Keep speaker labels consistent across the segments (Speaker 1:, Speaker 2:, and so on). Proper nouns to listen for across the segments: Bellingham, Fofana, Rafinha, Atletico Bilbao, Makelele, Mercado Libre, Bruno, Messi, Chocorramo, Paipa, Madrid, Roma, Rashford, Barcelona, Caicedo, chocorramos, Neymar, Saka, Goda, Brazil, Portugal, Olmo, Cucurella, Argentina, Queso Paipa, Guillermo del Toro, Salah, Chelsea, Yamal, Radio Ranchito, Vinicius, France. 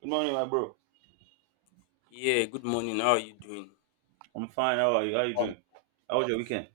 Speaker 1: Good morning, my bro. I'm fine. How are you? How you doing? How was your weekend?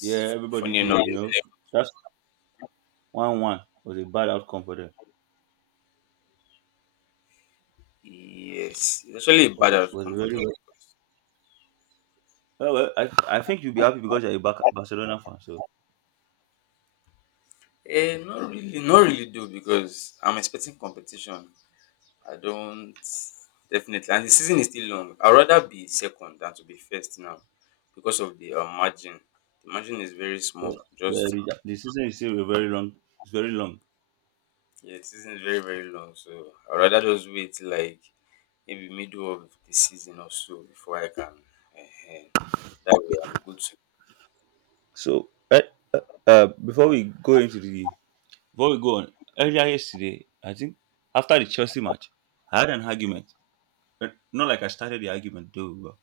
Speaker 1: Yeah, everybody did. That's one was a bad outcome for them. Was very well. Well, I think you'll be happy because you're a Barcelona fan. So yeah, yeah, the season is still very long. It's very long. So uh, before we go into the Before we go on earlier yesterday, I think after the Chelsea match, I had an argument. But not like I started the argument though.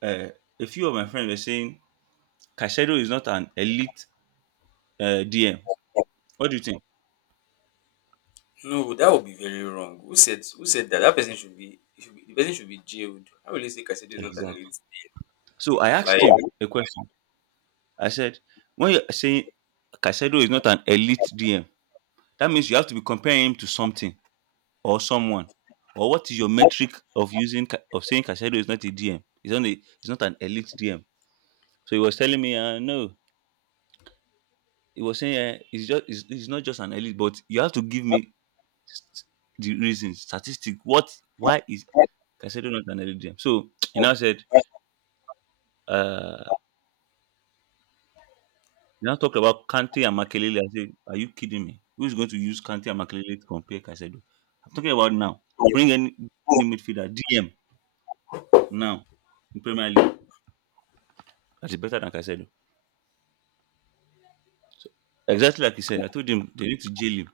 Speaker 1: But, uh, a few of my friends were saying Caicedo is not an elite DM. What do you think? Exactly. So I asked him a question. I said, when you're saying Caicedo is not an elite DM, that means you have to be comparing him to something or someone. Or what is your metric of saying Caicedo is not a DM? He's not an elite DM. So he was telling me, no, he was saying he's he's not just an elite, but you have to give me st- the reason, statistic. What? Why is Caicedo not an elite DM? So he now said Uh, you now talk about Kante and Makelele. I say, are you kidding me? Who's going to use Kante and Makelele to compare Caicedo? I'm talking about now. Bring any midfielder, DM, now in Premier League. That is better than Caicedo. So, exactly like he said, I told him they need to jail him.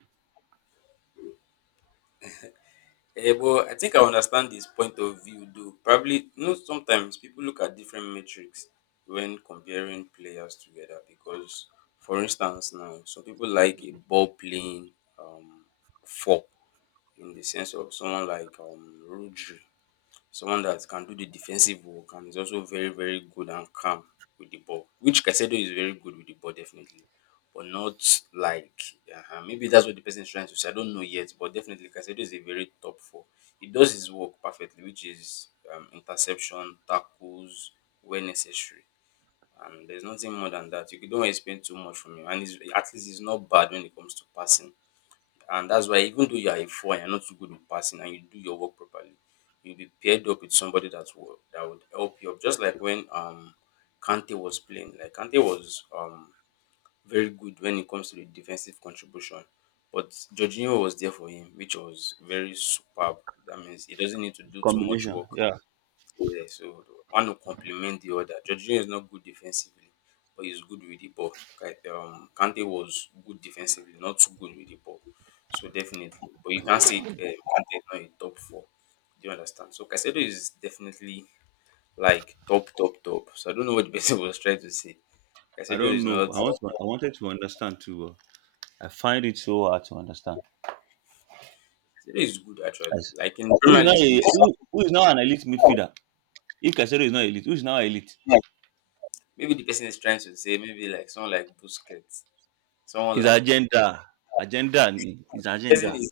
Speaker 1: Combination. Yeah. I don't know. I wanted to understand too. I find it so hard to understand. As, who is now a, Who is now an elite midfielder? If Caicedo is not elite, who is now elite? His agenda. Agenda. His agenda.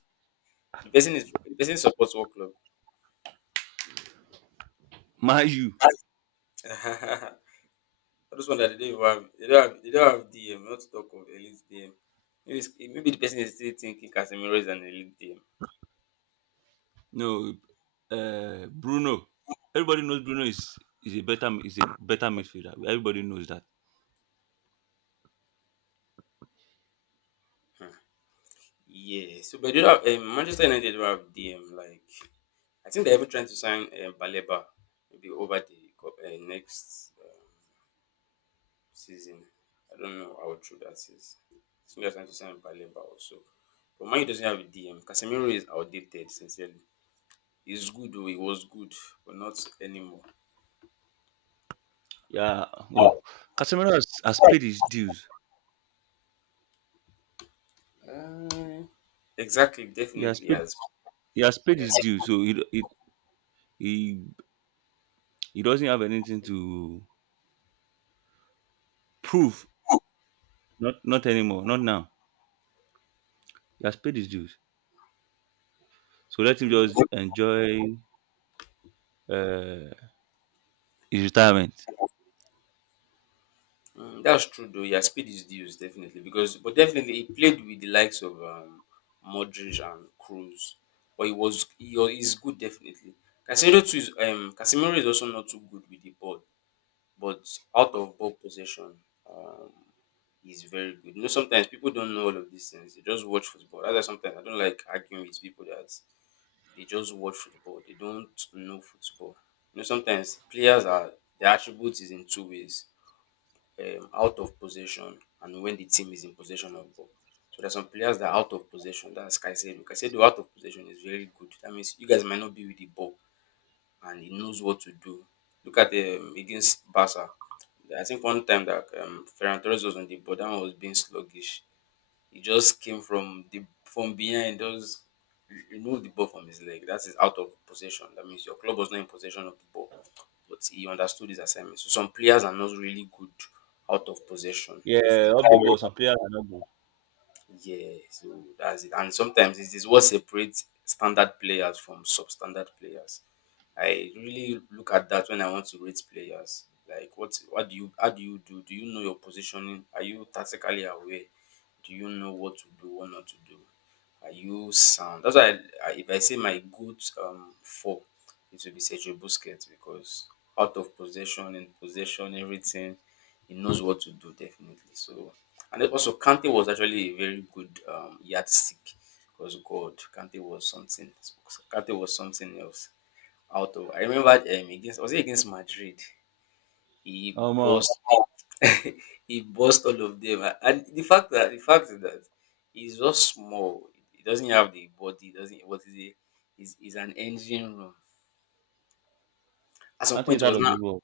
Speaker 1: Mind you. No, Bruno. Everybody knows Bruno is a better midfielder. Everybody knows that. Yeah. Well, has paid his dues. He has paid he has paid his dues. So he, he doesn't have anything to prove. Not anymore. Not now. He has paid his dues. So let him just enjoy uh, his retirement. Yeah, up the ball. Some players are not good. Um, uh, I think it's out of the ball.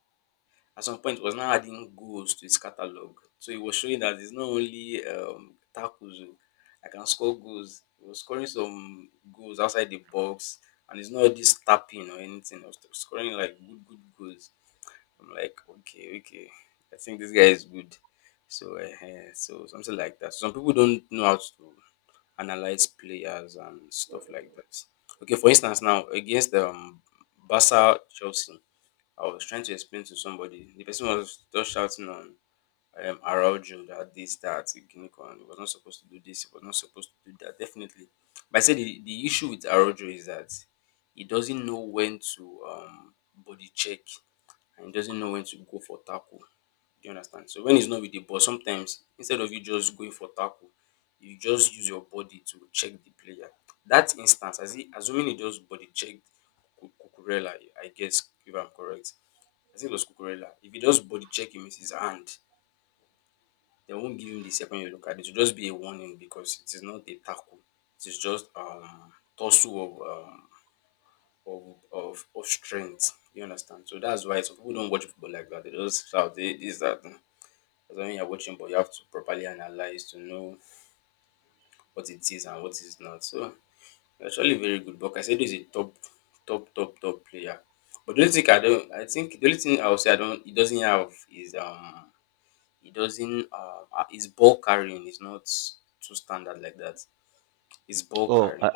Speaker 1: Oh,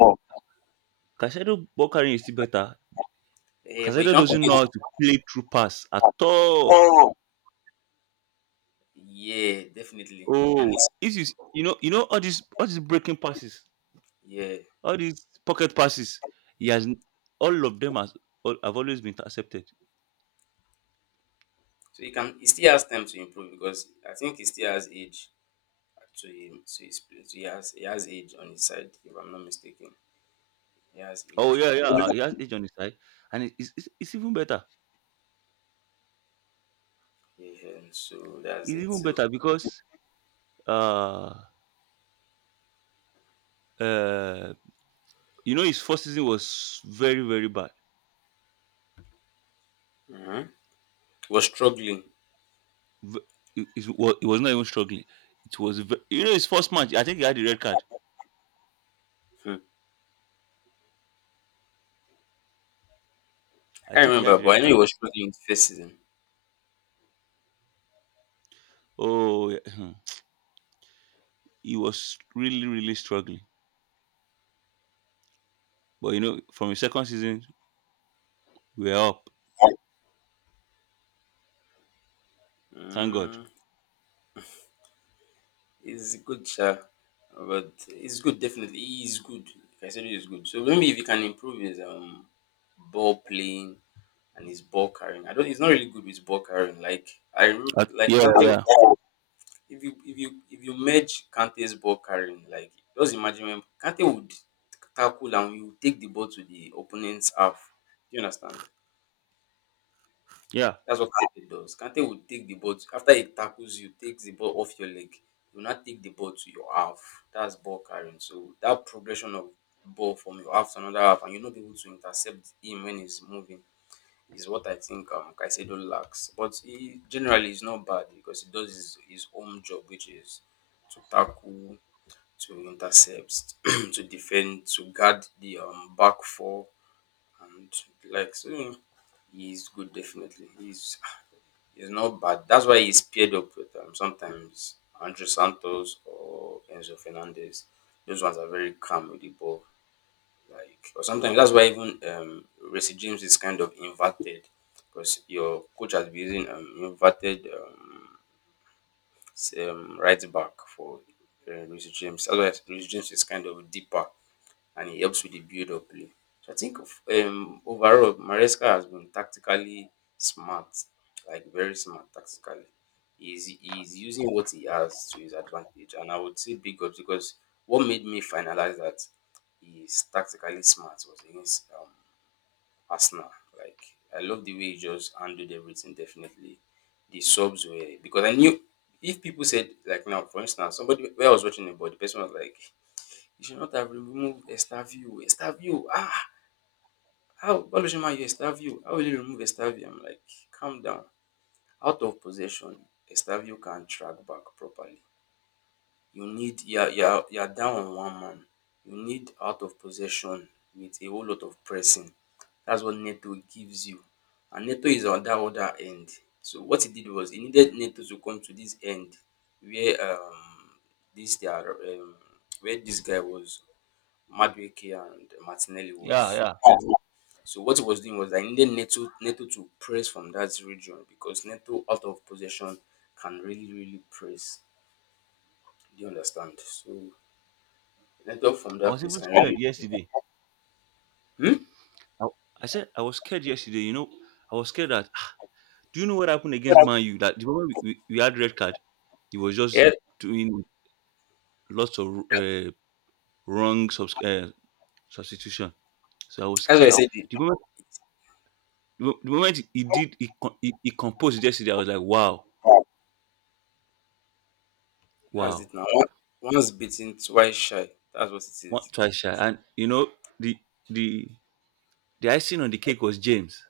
Speaker 1: Casado Bokarin is still better. Caicedo doesn't know how to play through pass at all.
Speaker 2: Oh,
Speaker 1: Oh, if you you know all these breaking passes, all these pocket passes, he has all of them has all, have always been intercepted. Oh yeah, yeah,
Speaker 2: oh.
Speaker 1: he has age on his side, and it's, it's even better. It's even better because uh uh you know his first season was very very bad. V- It, it was not even struggling. You know his first match. I think he had the red card. I think he had the red card. Oh, yeah. Hmm. He was really, really struggling. But you know, from his second season, we are up. Thank God. Uh, yeah, yeah, yeah, yeah. I was even scared yesterday. I, I said I was scared yesterday. You know, I was scared that. "Ah, do you know what happened against Man U? That the moment we had red card, he was just doing lots of wrong substitution. So I was scared. The moment the moment he did, he, con- he composed yesterday. I was like, wow, wow. One twice shy. And you know, the the the icing on the cake was James.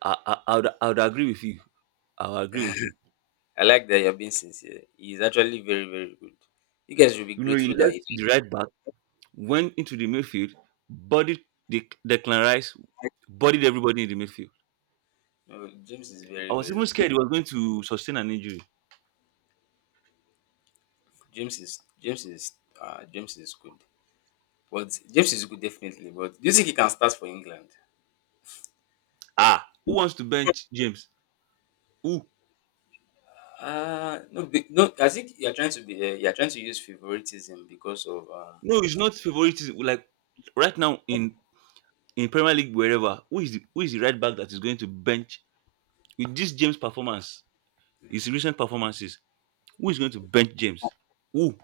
Speaker 1: I would agree with you. I would agree with you. You know, he left the right back, went into the midfield, bodied the Declan Rice, bodied everybody in the midfield. I was even scared he was going to sustain an injury. Ah, who wants to bench James? Who? No, it's not favoritism. Like right now in Premier League, wherever, who is the right back that is going to bench with this James performance, his recent performances? Who is going to bench James? Who?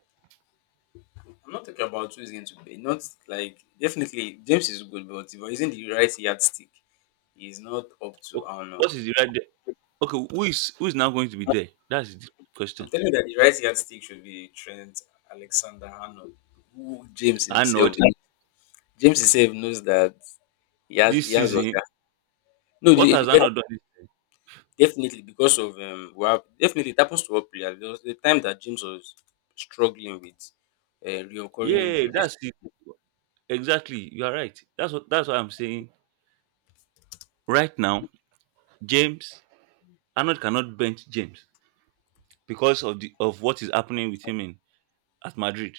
Speaker 1: Wh- What is the right? de- Okay, who is now going to be there? That's the question. Arnold, this season, what has Arnold done? Yeah, that's it. Exactly. You are right. That's what I'm saying. Right now, James Arnold cannot bench James because of the of what is happening with him in at Madrid.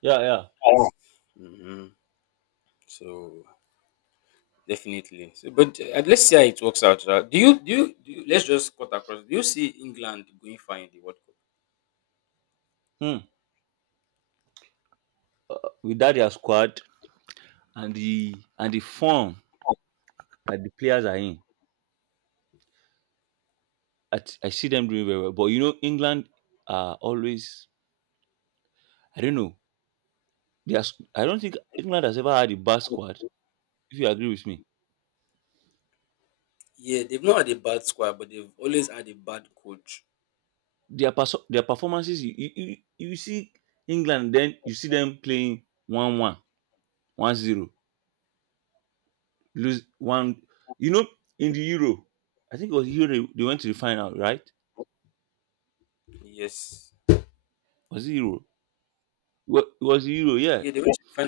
Speaker 1: Yeah, yeah. Hmm. With that their squad and the form that the players are in, I see them doing very well. But you know, England are always I don't know. They are, I don't think England has ever had a bad squad. If you agree with me, their performances. You see England, then you see them playing one one, 1-0, lose one. You know, in the Euro, I think it was Euro. They went to the final, right? Was it Euro? It was Euro, yeah.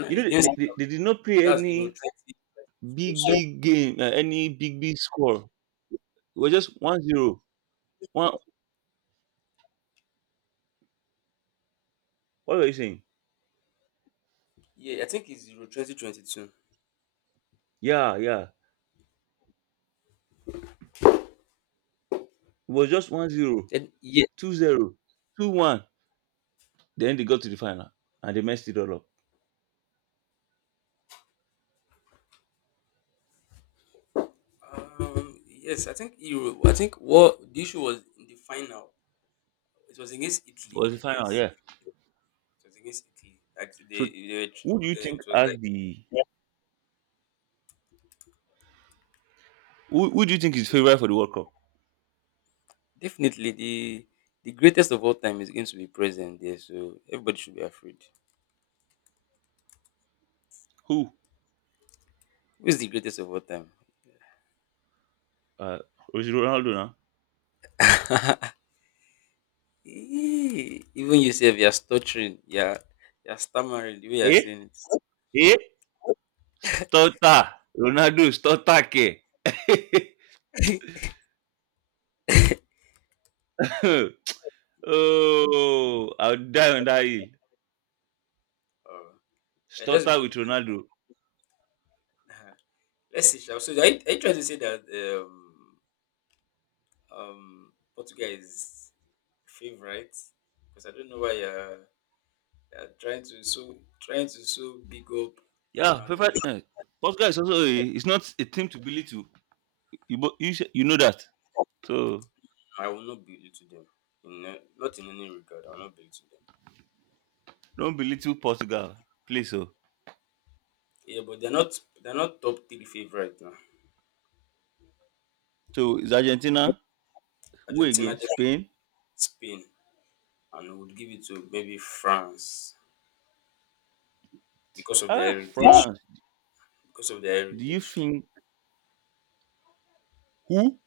Speaker 1: You know, they did not play any big big game, any big big score. It was just 1-0. One, what were you saying? Yeah, yeah. It was just 1-0. 2-0, 2-1. Then they got to the final and they messed it all up. It was the final, yeah. So who do you think has the who do you think is favorite for the World Cup? Who? Uh is it Ronaldo now? Eh? Eh? Stota. Ronaldo Stota ke. oh I'll die on that hill. Stota with Ronaldo. Yeah, favorite eh, Portugal is also a, it's not a team to belittle. You bo- you, sh- You know that. So don't belittle Portugal. Please oh. So it's Argentina. Who again? Spain. Ah, France. Do you think who?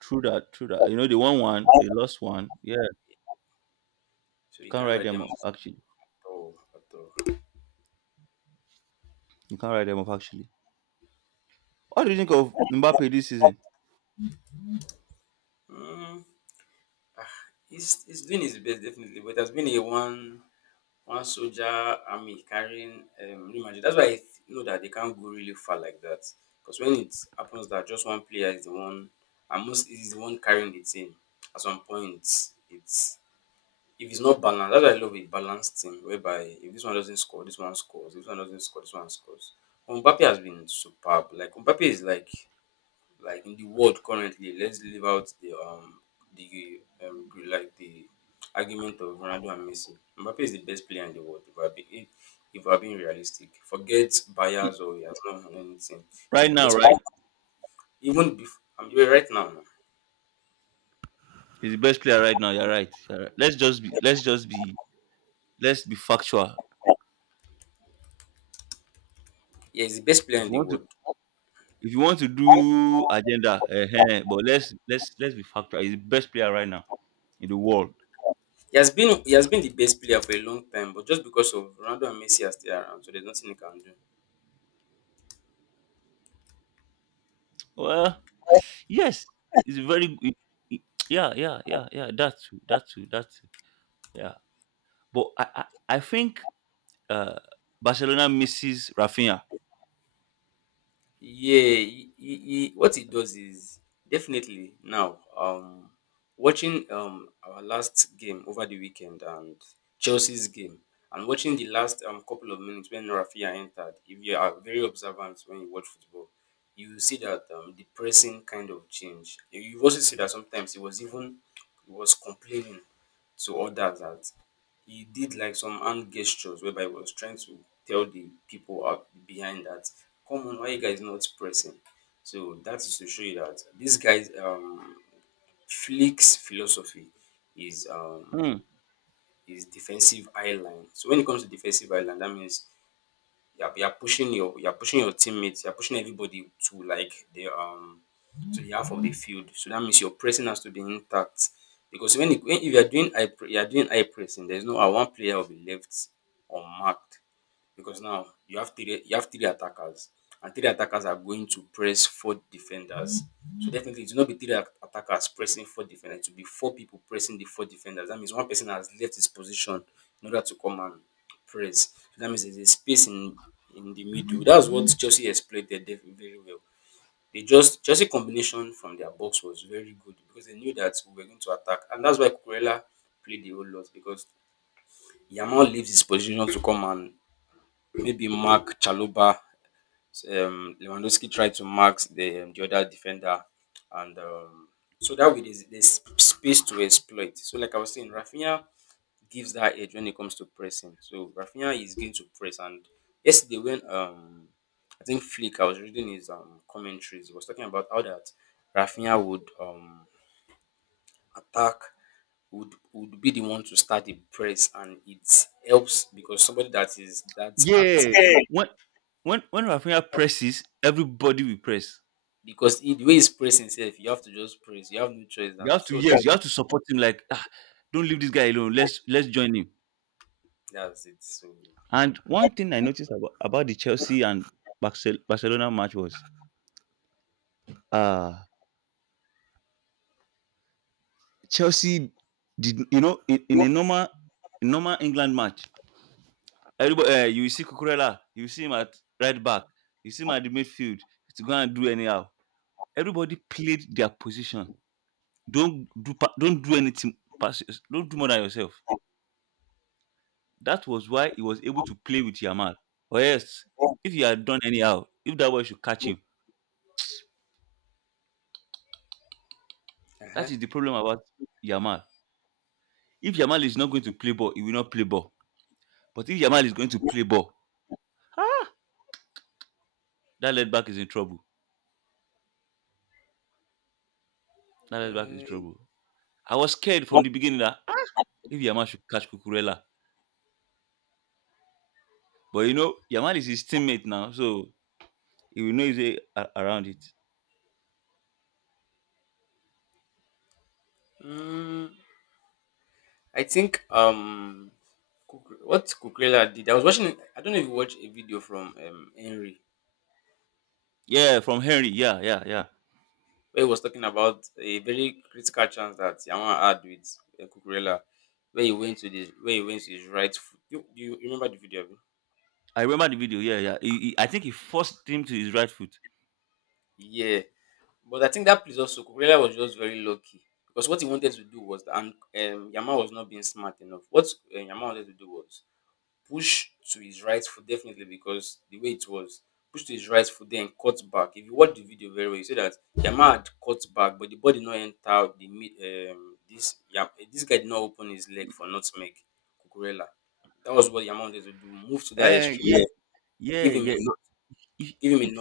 Speaker 1: True that, true that. You know, they won one, they lost one. Yeah, you can't write them off, actually. You can't write them off, actually. What do you think of Mbappe this season? He- Right now, right? He's the best player right now. You're right. You're right. Let's be factual. If you want to if you want to do agenda, but let's be factual. He's the best player right now in the world. Well, yes, it's very g- I- yeah, yeah, yeah, yeah. That too, that too, that too. Yeah, but I think uh, Barcelona misses Rafinha. Hmm. Yeah,
Speaker 2: Okay.
Speaker 1: when when Rafinha presses, everybody will press. You have to yes, you have to support him. Like ah, don't leave this guy alone. Let's join him. And one thing I noticed about the Chelsea and Barcelona match was uh Chelsea did you know in a normal England match Everybody, eh, you will see Cucurella, you will see him at right back, you see him at the midfield to go and do anyhow. Everybody played their position. Don't do anything pass don't do more than yourself. That was why he was able to play with Yamal. Or else, if he had done anyhow, if that boy should catch him, that is the problem about Yamal. If Yamal is not going to play ball, he will not play ball. But if Yamal is going to play ball, that left back is in trouble. That left back is in trouble. I was scared from the beginning that ah, if Yamal should catch Cucurella, but you know, Yamal is his teammate now, so he will know his way around it. Yeah, from Henry. Yeah, yeah, yeah. I remember the video. Yeah, yeah. I think he forced him to his right foot. Uh, yeah, yeah. But if, if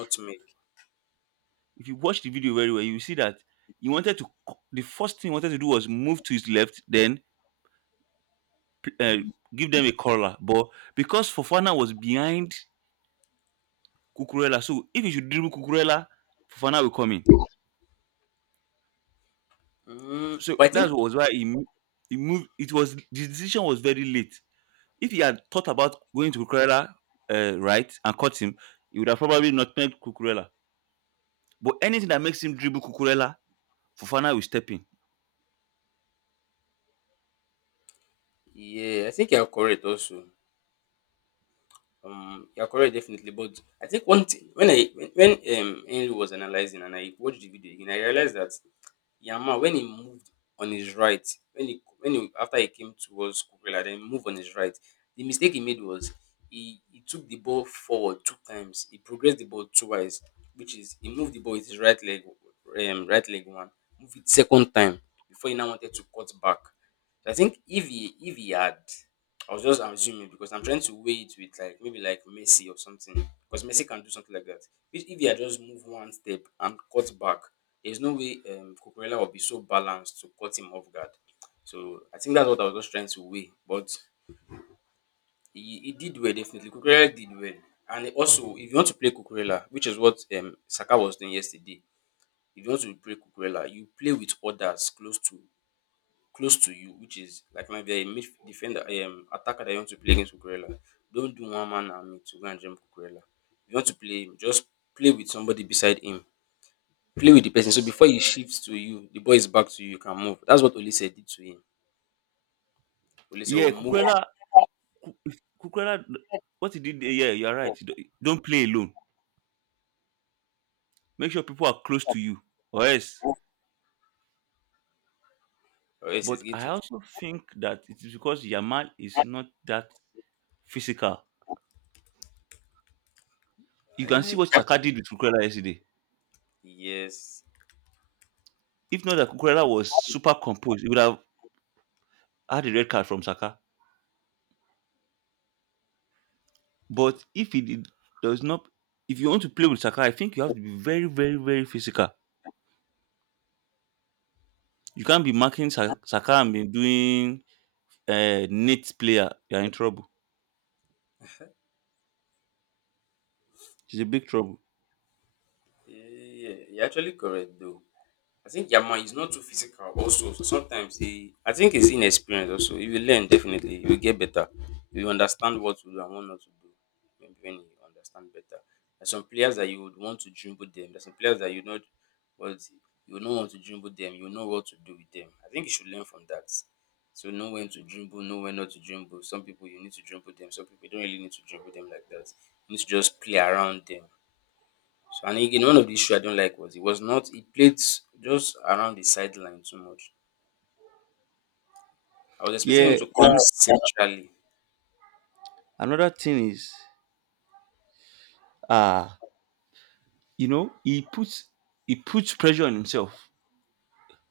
Speaker 1: if you watch the video very well, you will see that he wanted to. C- The first thing he wanted to do was move to his left, then uh, give them a corner. But because Fofana was behind Kukurela, so if he should dribble Kukurela, Fofana will come in. So that was why he moved. It was the decision was very late. If he had thought about going to Cucurella right and cut him, he would have probably not played Cucurella. But anything that makes him dribble Cucurella, Fofana will step in. Yeah, if Cucurella, what he did. There, Yeah, you are right. Don't play alone. Make sure people are close to you, or else. But I also think that it is because Yamal is not that physical. You can see what Saka did with Cucurella yesterday. If not that Cucurella was super composed, he would have had a red card from Saka. But if he did, does not, if you want to play with Saka, I think you have to be very, very, very physical. You can't be marking Saka and be doing a net player. You're in trouble. It's a big trouble. Yeah, and another thing is, uh, you know, he puts he puts pressure on himself.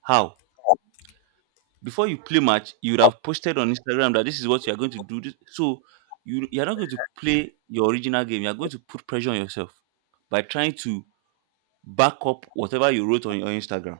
Speaker 1: How? Before you play match, you would have posted on Instagram that this is what you are going to do. So you are not going to play your original game. You are going to put pressure on yourself by trying to back up whatever you wrote on your Instagram.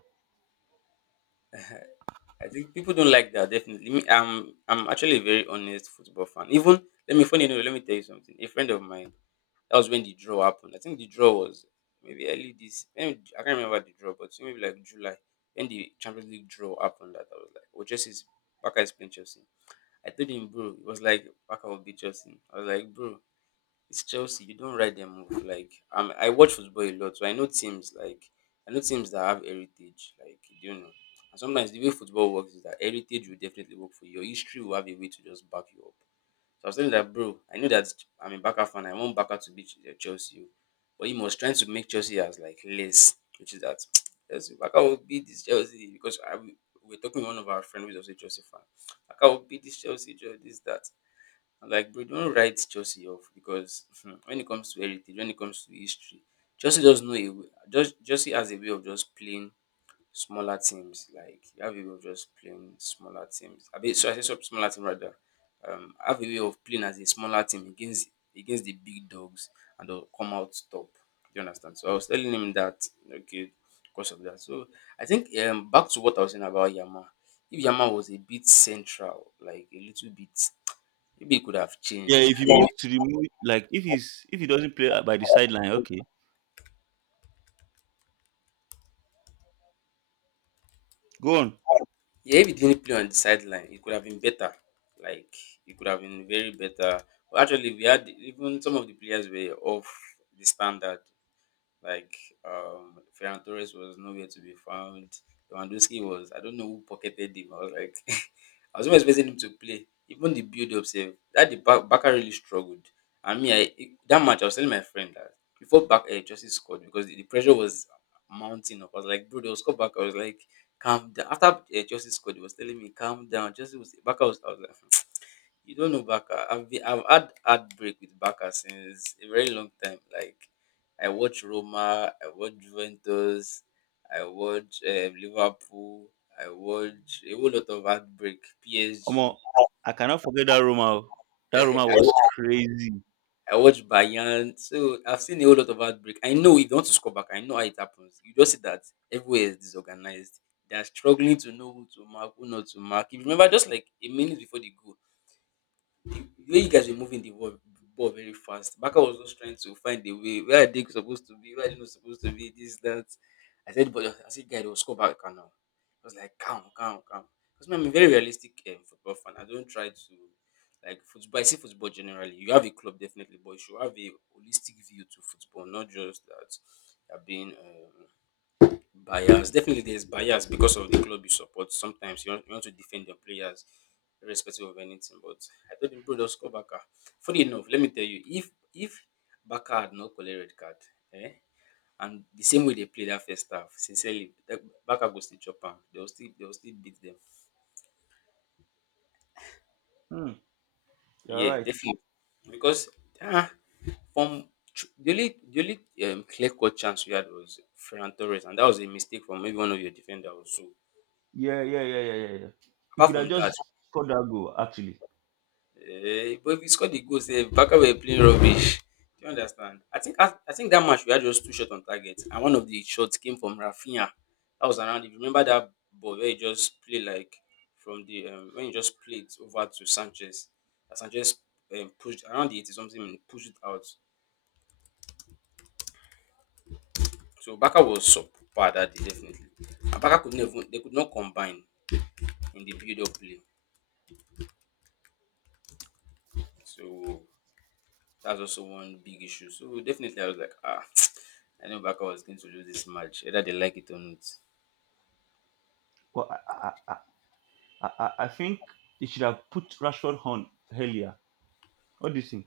Speaker 1: Yeah, if you move to the move, like if he doesn't play by the sideline, okay, go on. Omo, I cannot forget that Roma. O. That Roma was crazy. Hmm, you're right. Yeah, yeah, yeah, yeah, yeah, yeah. You could have just scored that goal actually. But I think they should have put Rashford on earlier. What do you think?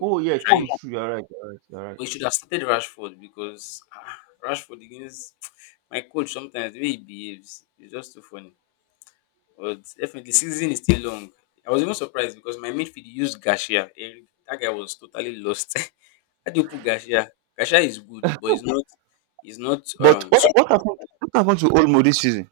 Speaker 1: Oh yeah, true, true. You're right. You're right. You're right. But what happened? What happened to Olmo this season?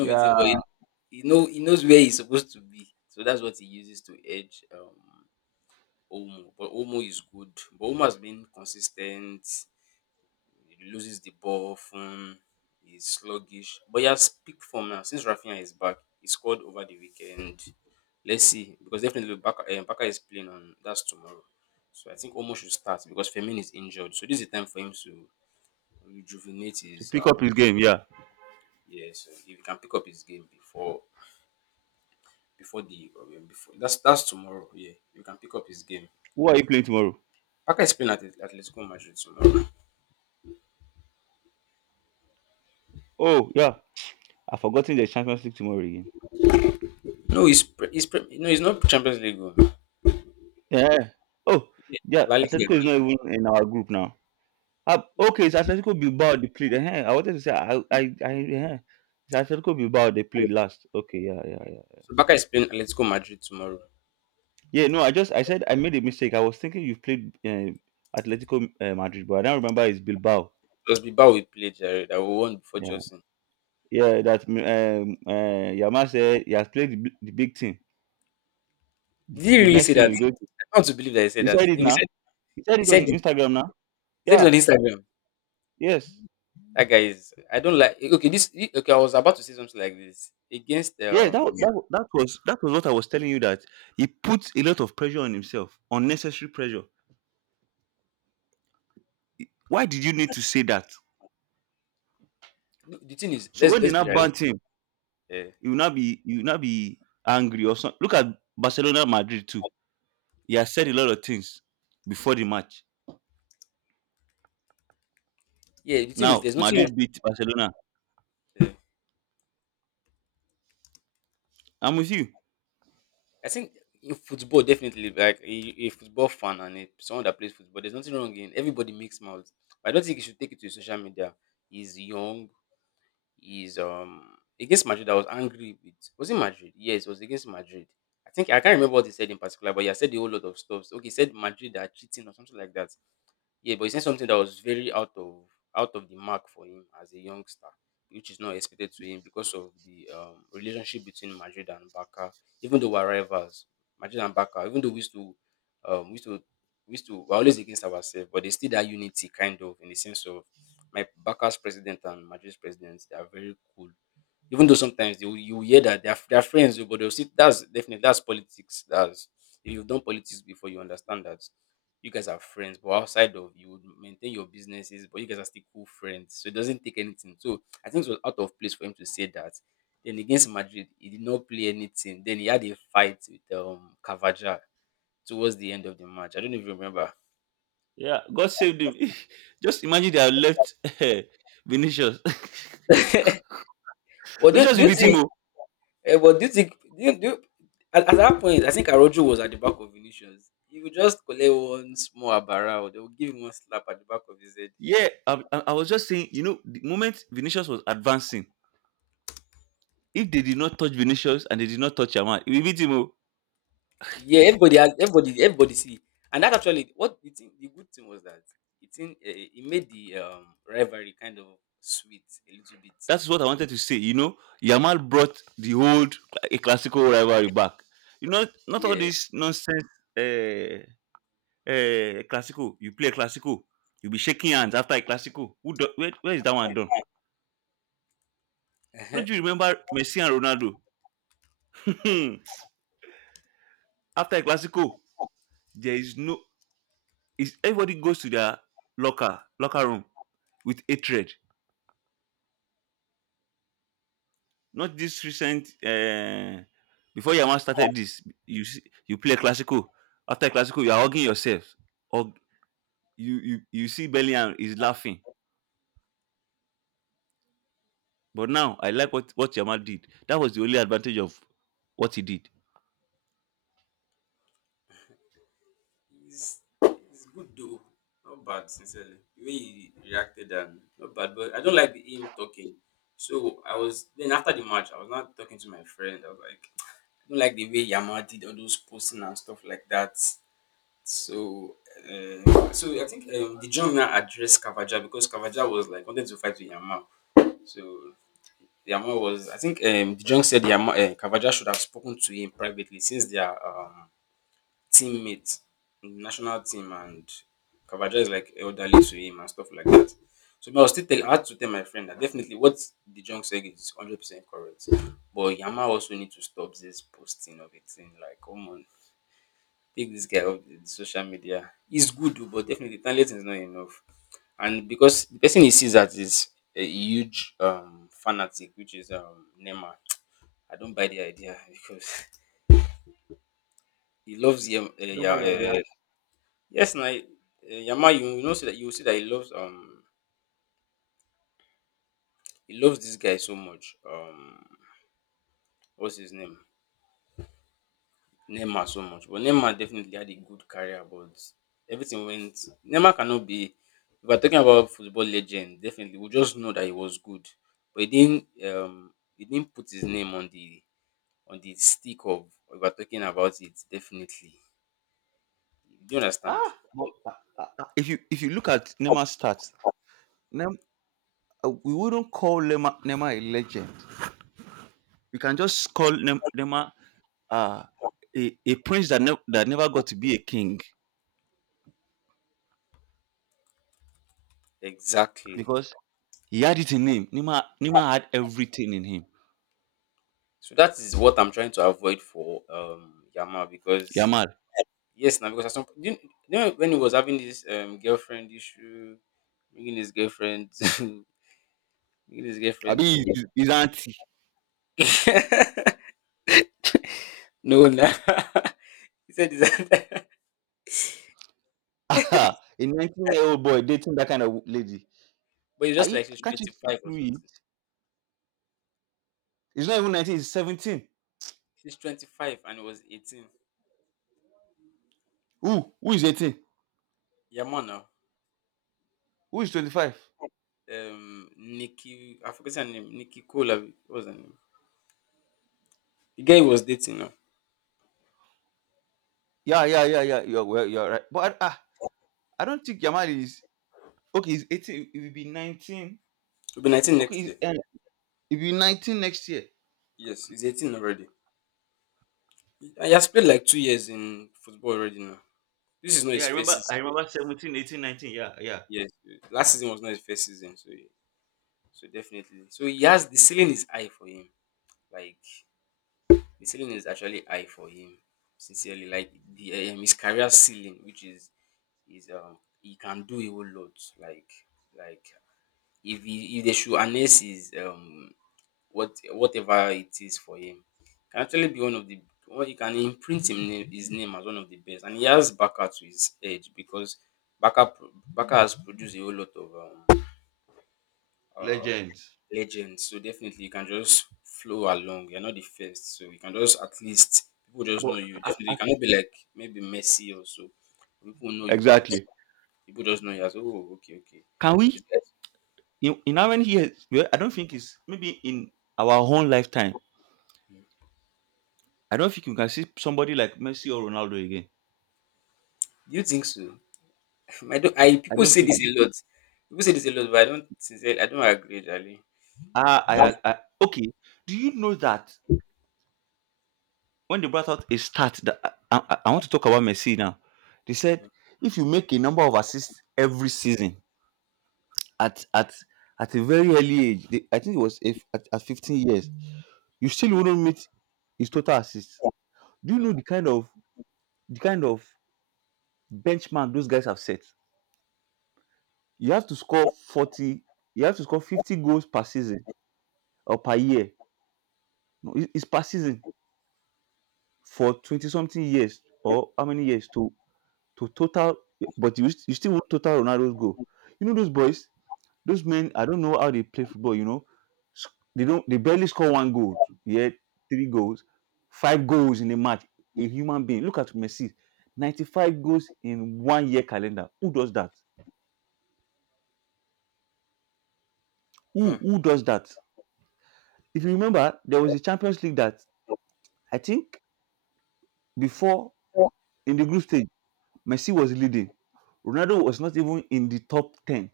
Speaker 1: Yeah. To pick up his game, yeah. Who are you playing tomorrow? Oh yeah, I've forgotten the Champions League tomorrow again. Yeah. Oh yeah, Atletico is not even in our group now. Okay, it's Atletico Bilbao they played. I wanted to say I it's Atletico Bilbao they played last. Okay, yeah, yeah, yeah. Yeah, no, I said I made a mistake. I was thinking you've played Atletico Madrid, but I don't remember it's Bilbao. Yeah, yeah, that Yama said he has played the big team. The next team is going. To, he said it now. He said it on Instagram now. Yeah, yes, yeah. That was what I was telling you that he puts a lot of pressure on himself, unnecessary pressure. Why did you need to say that? So when they now ban him, you will not be angry or something. Look at Barcelona, Madrid too. He has said a lot of things before the match. Now Madrid beat Barcelona. I'm with you. Yeah, God saved him. Just imagine they have left Vinicius. Vinicius will beat him. Oh. Yeah, I was just saying, you know, the moment Vinicius was advancing, if they did not touch Vinicius and they did not touch Yamal, we beat him. Oh. That's what I wanted to say. You know, Yamal brought the old a classical rivalry back. You know, not all this nonsense. Uh, classical, you play a classical, you be shaking hands after a classical. Who do, where is that one done? Don't you remember Messi and Ronaldo? After a classical, there is no, is, everybody goes to their locker room with hatred. Not this recent, before Yama started this, you see, you play a classical, after a classical you are hugging yourself, hug. You see Bellingham is laughing. But now I like what Yama did. That was the only advantage of what he did. You don't mind the idea? Ah, if you look at Neymar's stats, Nem, we wouldn't call Neymar a legend. We can just call Neymar uh, a prince that that never got to be a king because he had it in him. Neymar had everything in him. Yamal, I mean his auntie, a 19-year-old boy dating that kind of lady. Are you, can't you see through it? He's not even 19. He's 17. Who is 18? Who is 25? Yeah, yeah, yeah, yeah. You're right. But ah, I don't think Yamal is okay. He's 18. He will be 19. Okay, he will be 19 next year. Yeah, I remember. I remember 17, 18, 19. Yeah, yeah. Legends. But exactly. Can we in how many years? Well, I don't think it's, maybe in our own lifetime, I don't think you can see somebody like Messi or Ronaldo again. I don't think. Ah, I okay. Do you know that when they brought out a stat that I want to talk about Messi now? They said if you make a number of assists every season, at at at a very early age, the, I think it was if, at 15 years, you still wouldn't meet his total assists. Do you know the kind of benchmark those guys have set? You have to score 40, you have to score 50 goals per season or per year. No, it's per season for 20 something years or how many years to total, but you still won't total Ronaldo's goal. You know those boys, those men, I don't know how they play football. You know, S- they don't. They barely score one goal. Yet three goals, five goals in a match. A human being. Look at Messi, 95 goals in one year calendar. Who does that? Who does that? If you remember, there was a Champions League that I think before in the group stage, Messi was leading. Ronaldo was not even in the top ten.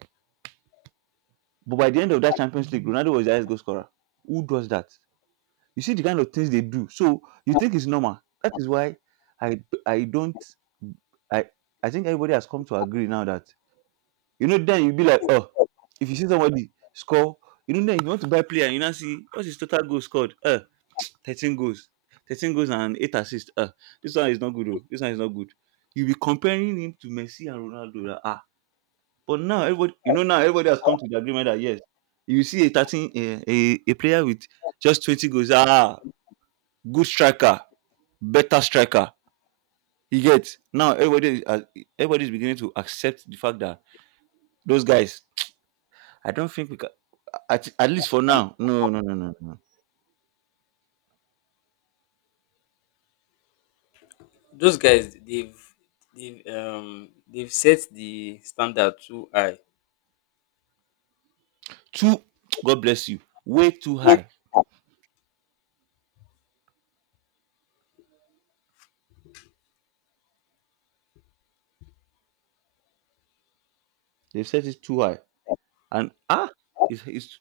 Speaker 1: But by the end of that Champions League, Ronaldo was the highest goal scorer. Who does that? You see the kind of things they do. So you think it's normal. That is why I I don't I I think everybody has come to agree now that you know then you'll be like, oh, if you see somebody score, you know then if you want to buy player, you now see what's his total goals scored? Uh, 13 goals. 13 goals and 8 assists. Uh, this one is not good. Oh. This one is not good. You'll be comparing him to Messi and Ronaldo. Like, ah. But now everybody you know now everybody has come to the agreement that yes, you see a 13 a player with just 20 goals. Ah, good striker, better striker. You get now everybody's beginning to accept the fact that those guys. I don't think we can, at least for now. No, no, no, no, no. Too, God bless you. Way too high. They've set it too high, and ah, it's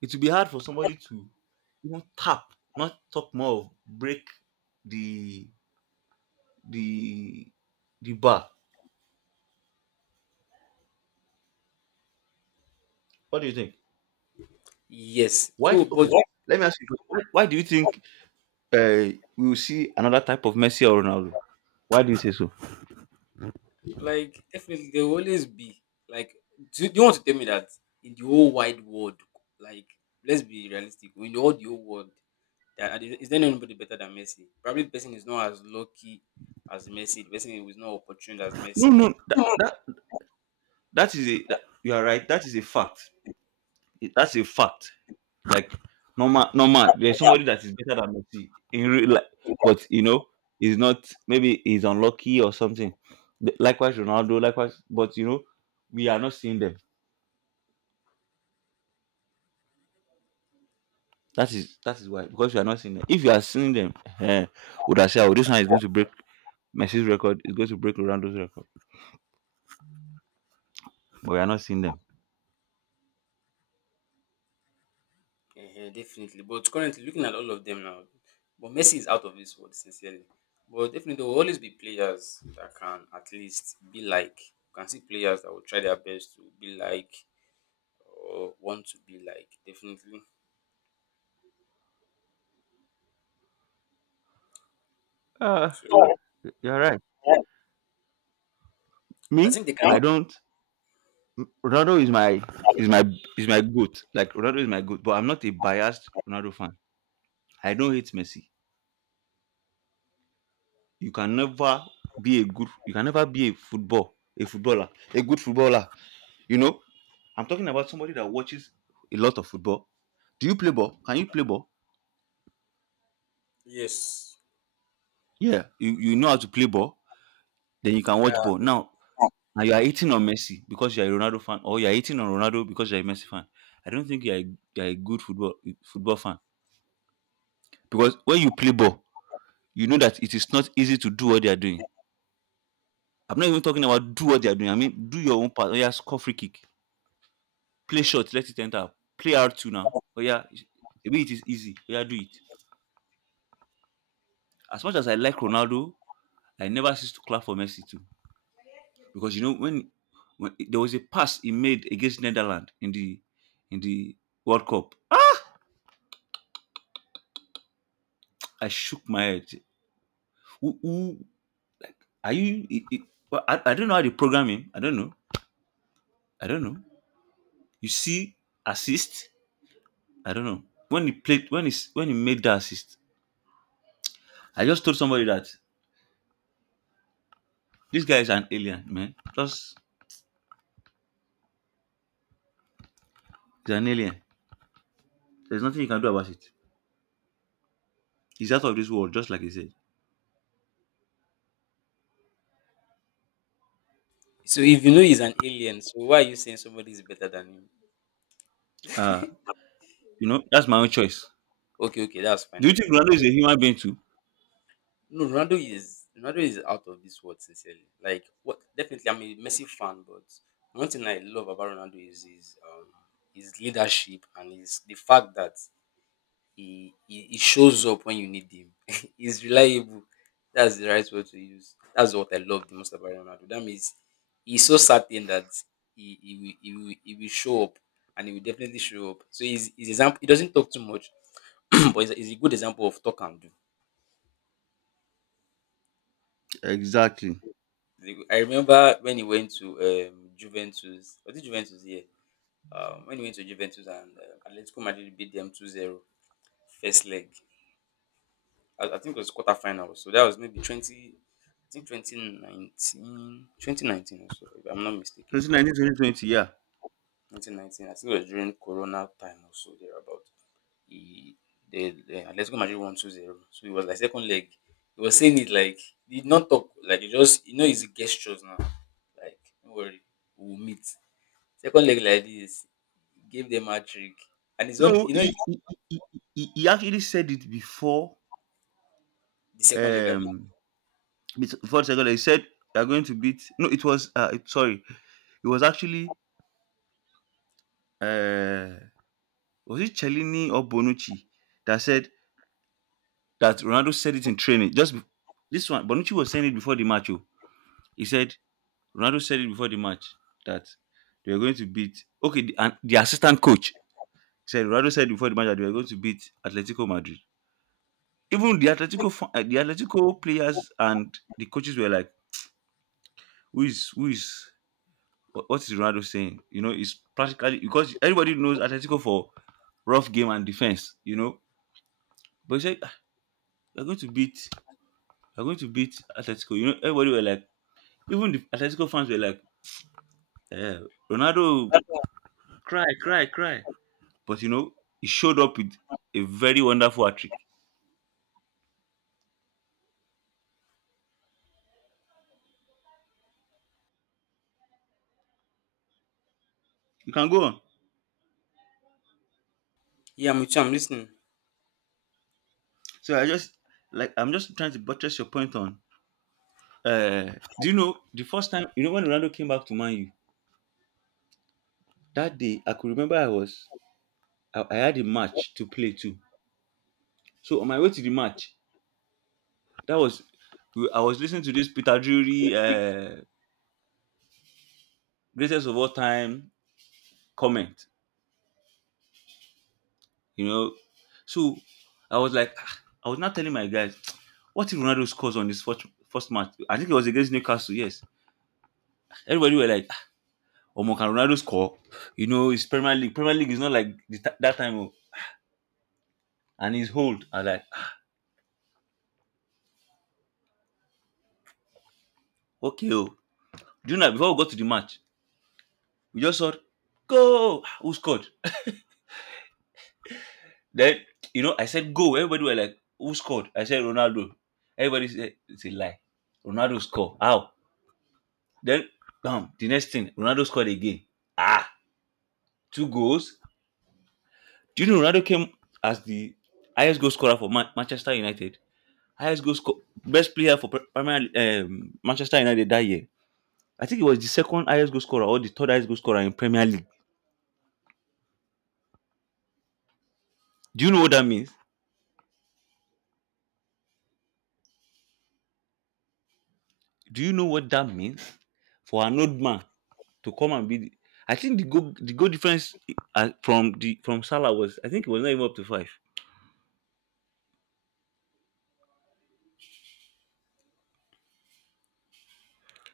Speaker 1: it will be hard for somebody to even tap, not talk more, break the the the bar. What do you think? Okay, let me ask you a question. Why do you think uh, we will see another type of Messi or Ronaldo. Why do you say so? No, no, that that, that is a you are right. That is a fact. That's a fact. Like normal, normal. There's somebody that is better than Messi in real life, but you know he's not. Maybe he's unlucky or something. Likewise, Ronaldo. Likewise, but you know we are not seeing them. That is why because we are not seeing them. If you are seeing them, eh, would I say oh, this one is going to break Messi's record? It's going to break Ronaldo's record, but we are not seeing them. Uh, you're right. Me, I don't. Ronaldo is my is my is my goat. Like Ronaldo is my goat, but I'm not a biased Ronaldo fan. I don't hate Messi. You can never be a good. You can never be a football, a good footballer. You know, I'm talking about somebody that watches a lot of football. Do you play ball? Can you play ball? Yeah, you know how to play ball. Then you can watch ball. Now you are hating on Messi because you are a Ronaldo fan, or you are hating on Ronaldo because you are a Messi fan. I don't think you are you are a good football fan because when you play ball, you know that it is not easy to do what they are doing. I'm not even talking about do what they are doing. I mean, do your own part. Oh, yeah, score free kick, play shot, let it enter. Play R2 now. Oh, yeah, maybe it is easy. Oh, yeah, do it. As much as I like Ronaldo, I never cease to clap for Messi too. Because, you know, when there was a pass he made against Netherlands in the World Cup, ah, I shook my head. Who are you? Well, I don't know how they program him. I don't know. I don't know. You see assist. I don't know. When he made that assist, I just told somebody that this guy is an alien, man. Just he's an alien. There's nothing you can do about it. He's out of this world, just like he said. Uh you know, that's my own choice. Do you think Ronaldo is a human being too? Exactly. Since 1920, yeah. No, he, he actually said it before. Um, before the second leg, he said they are going to beat. No, it was it, sorry, it was actually uh, was it Cellini or Bonucci that said that Ronaldo said it in training. This one, Bonucci was saying it before the match. Oh. He said Ronaldo said it before the match that they were going to beat. Okay, and the assistant coach said Ronaldo said before the match that they were going to beat Atletico Madrid. Even the Atletico players and the coaches were like, "Who is who is what is Ronaldo saying?" It's practically because everybody knows Atletico for rough game and defense. But he said, "Ah, we're going to beat, we're going to beat Atletico." You know, everybody were like Even the Atletico fans were like, eh, Ronaldo, cry, cry, cry. But he showed up with a very wonderful hat trick. You can go on. So I'm just trying to buttress your point on. Uh, do you know the first time when Ronaldo came back to Man U that day? I could remember I had a match to play too. So on my way to the match, that was I was listening to this Peter Drury greatest of all time comment. you know. So I was like, "Ah," I was not telling my guys, what if Ronaldo scores on this first match? I think it was against Newcastle, yes. Everybody were like, oh, can Ronaldo score? It's Premier League. Premier League is not like that time. Oh." And he's hold. I was like, ah, okay, oh. Do you know, before we got to the match, we just saw, go! Ah, who scored? Then, I said, go. Everybody were like, who scored? I said, Ronaldo. Everybody said, it's a lie. Ronaldo score. How? Then, bam, the next thing, Ronaldo scored again. Ah, two goals. Do you know Ronaldo came as the highest goal scorer for Manchester United? Best player for Premier Manchester United that year. I think it was the second highest goal scorer or the third highest goal scorer in Premier League. Do you know what that means? Do you know what that means for an old man to come and be? I think the goal difference from Salah was I think it was not even up to five.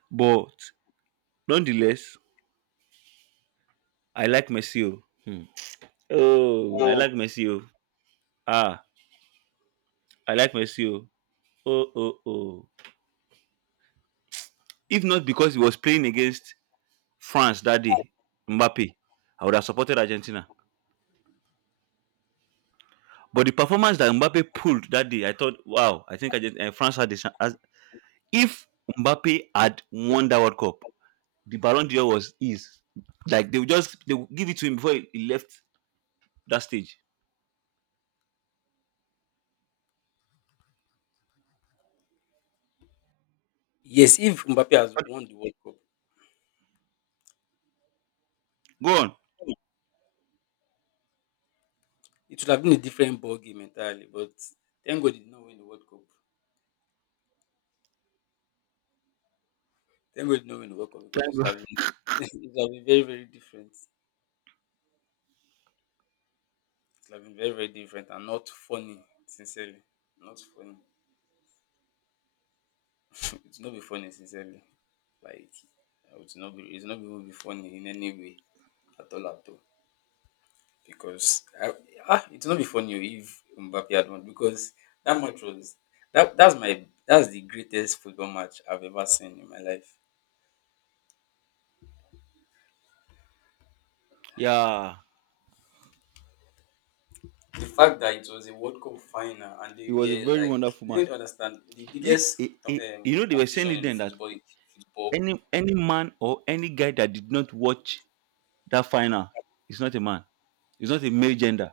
Speaker 1: But nonetheless, I like Messi. Oh. Hmm. Oh, I like Messi. Oh. Ah, I like Messi. Oh. Oh, oh, oh. If not because he was playing against France that day, Mbappe, I would have supported Argentina. But the performance that Mbappe pulled that day, I thought, wow, I think France had this. As, if Mbappe had won that World Cup, the Ballon d'Or was his. Like they would give it to him before he left that stage. Go on. Thank God. Yeah, it was a very wonderful match. You, it, you know, they were saying it then that any man or any guy that did not watch that final is not a man. It's not a male gender.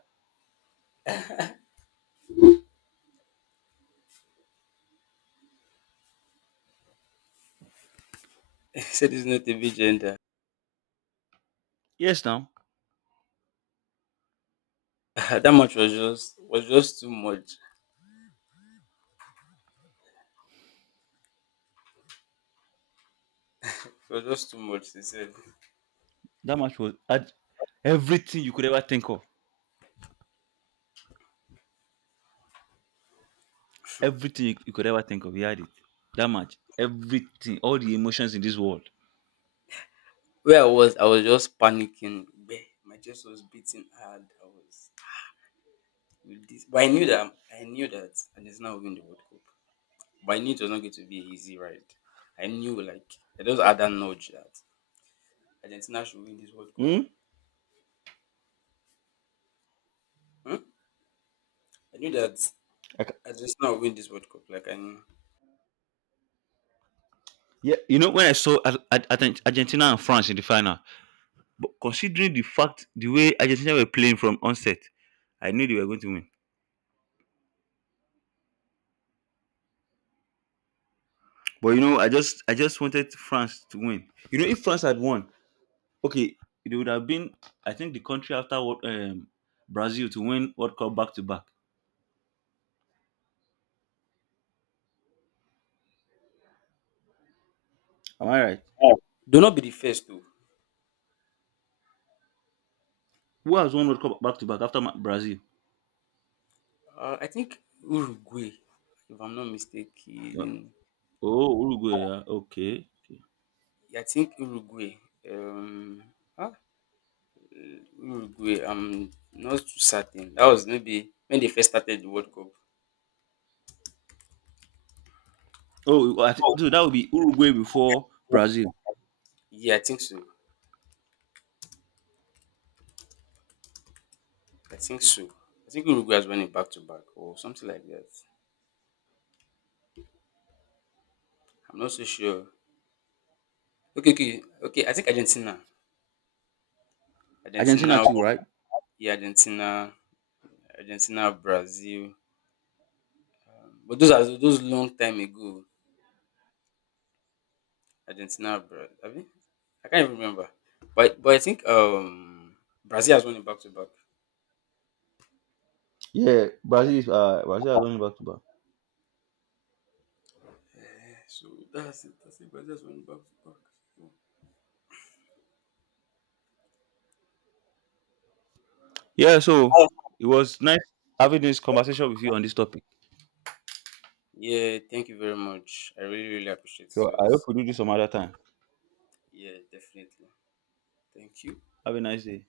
Speaker 1: Yes, now that match was had everything you could ever think of. Everything you could ever think of. He had it. That match. Everything. All the emotions in this world. Hmm? Yeah, you know when I saw Argentina and France in the final, but considering the fact the way Argentina were playing from onset, I knew they were going to win. But I just wanted France to win. If France had won, okay, it would have been, I think, the country after Brazil to win World Cup back to back. Am I right? Who has won World Cup back to back after Brazil? Uh, Oh, Uruguay. Yeah. Okay. Oh, I think, so that would be Uruguay before Brazil. Argentina too, right? Yeah, Brazil has won back to back. Yeah. So it was nice having this conversation with you on this topic. So I hope we do this some other time. Have a nice day.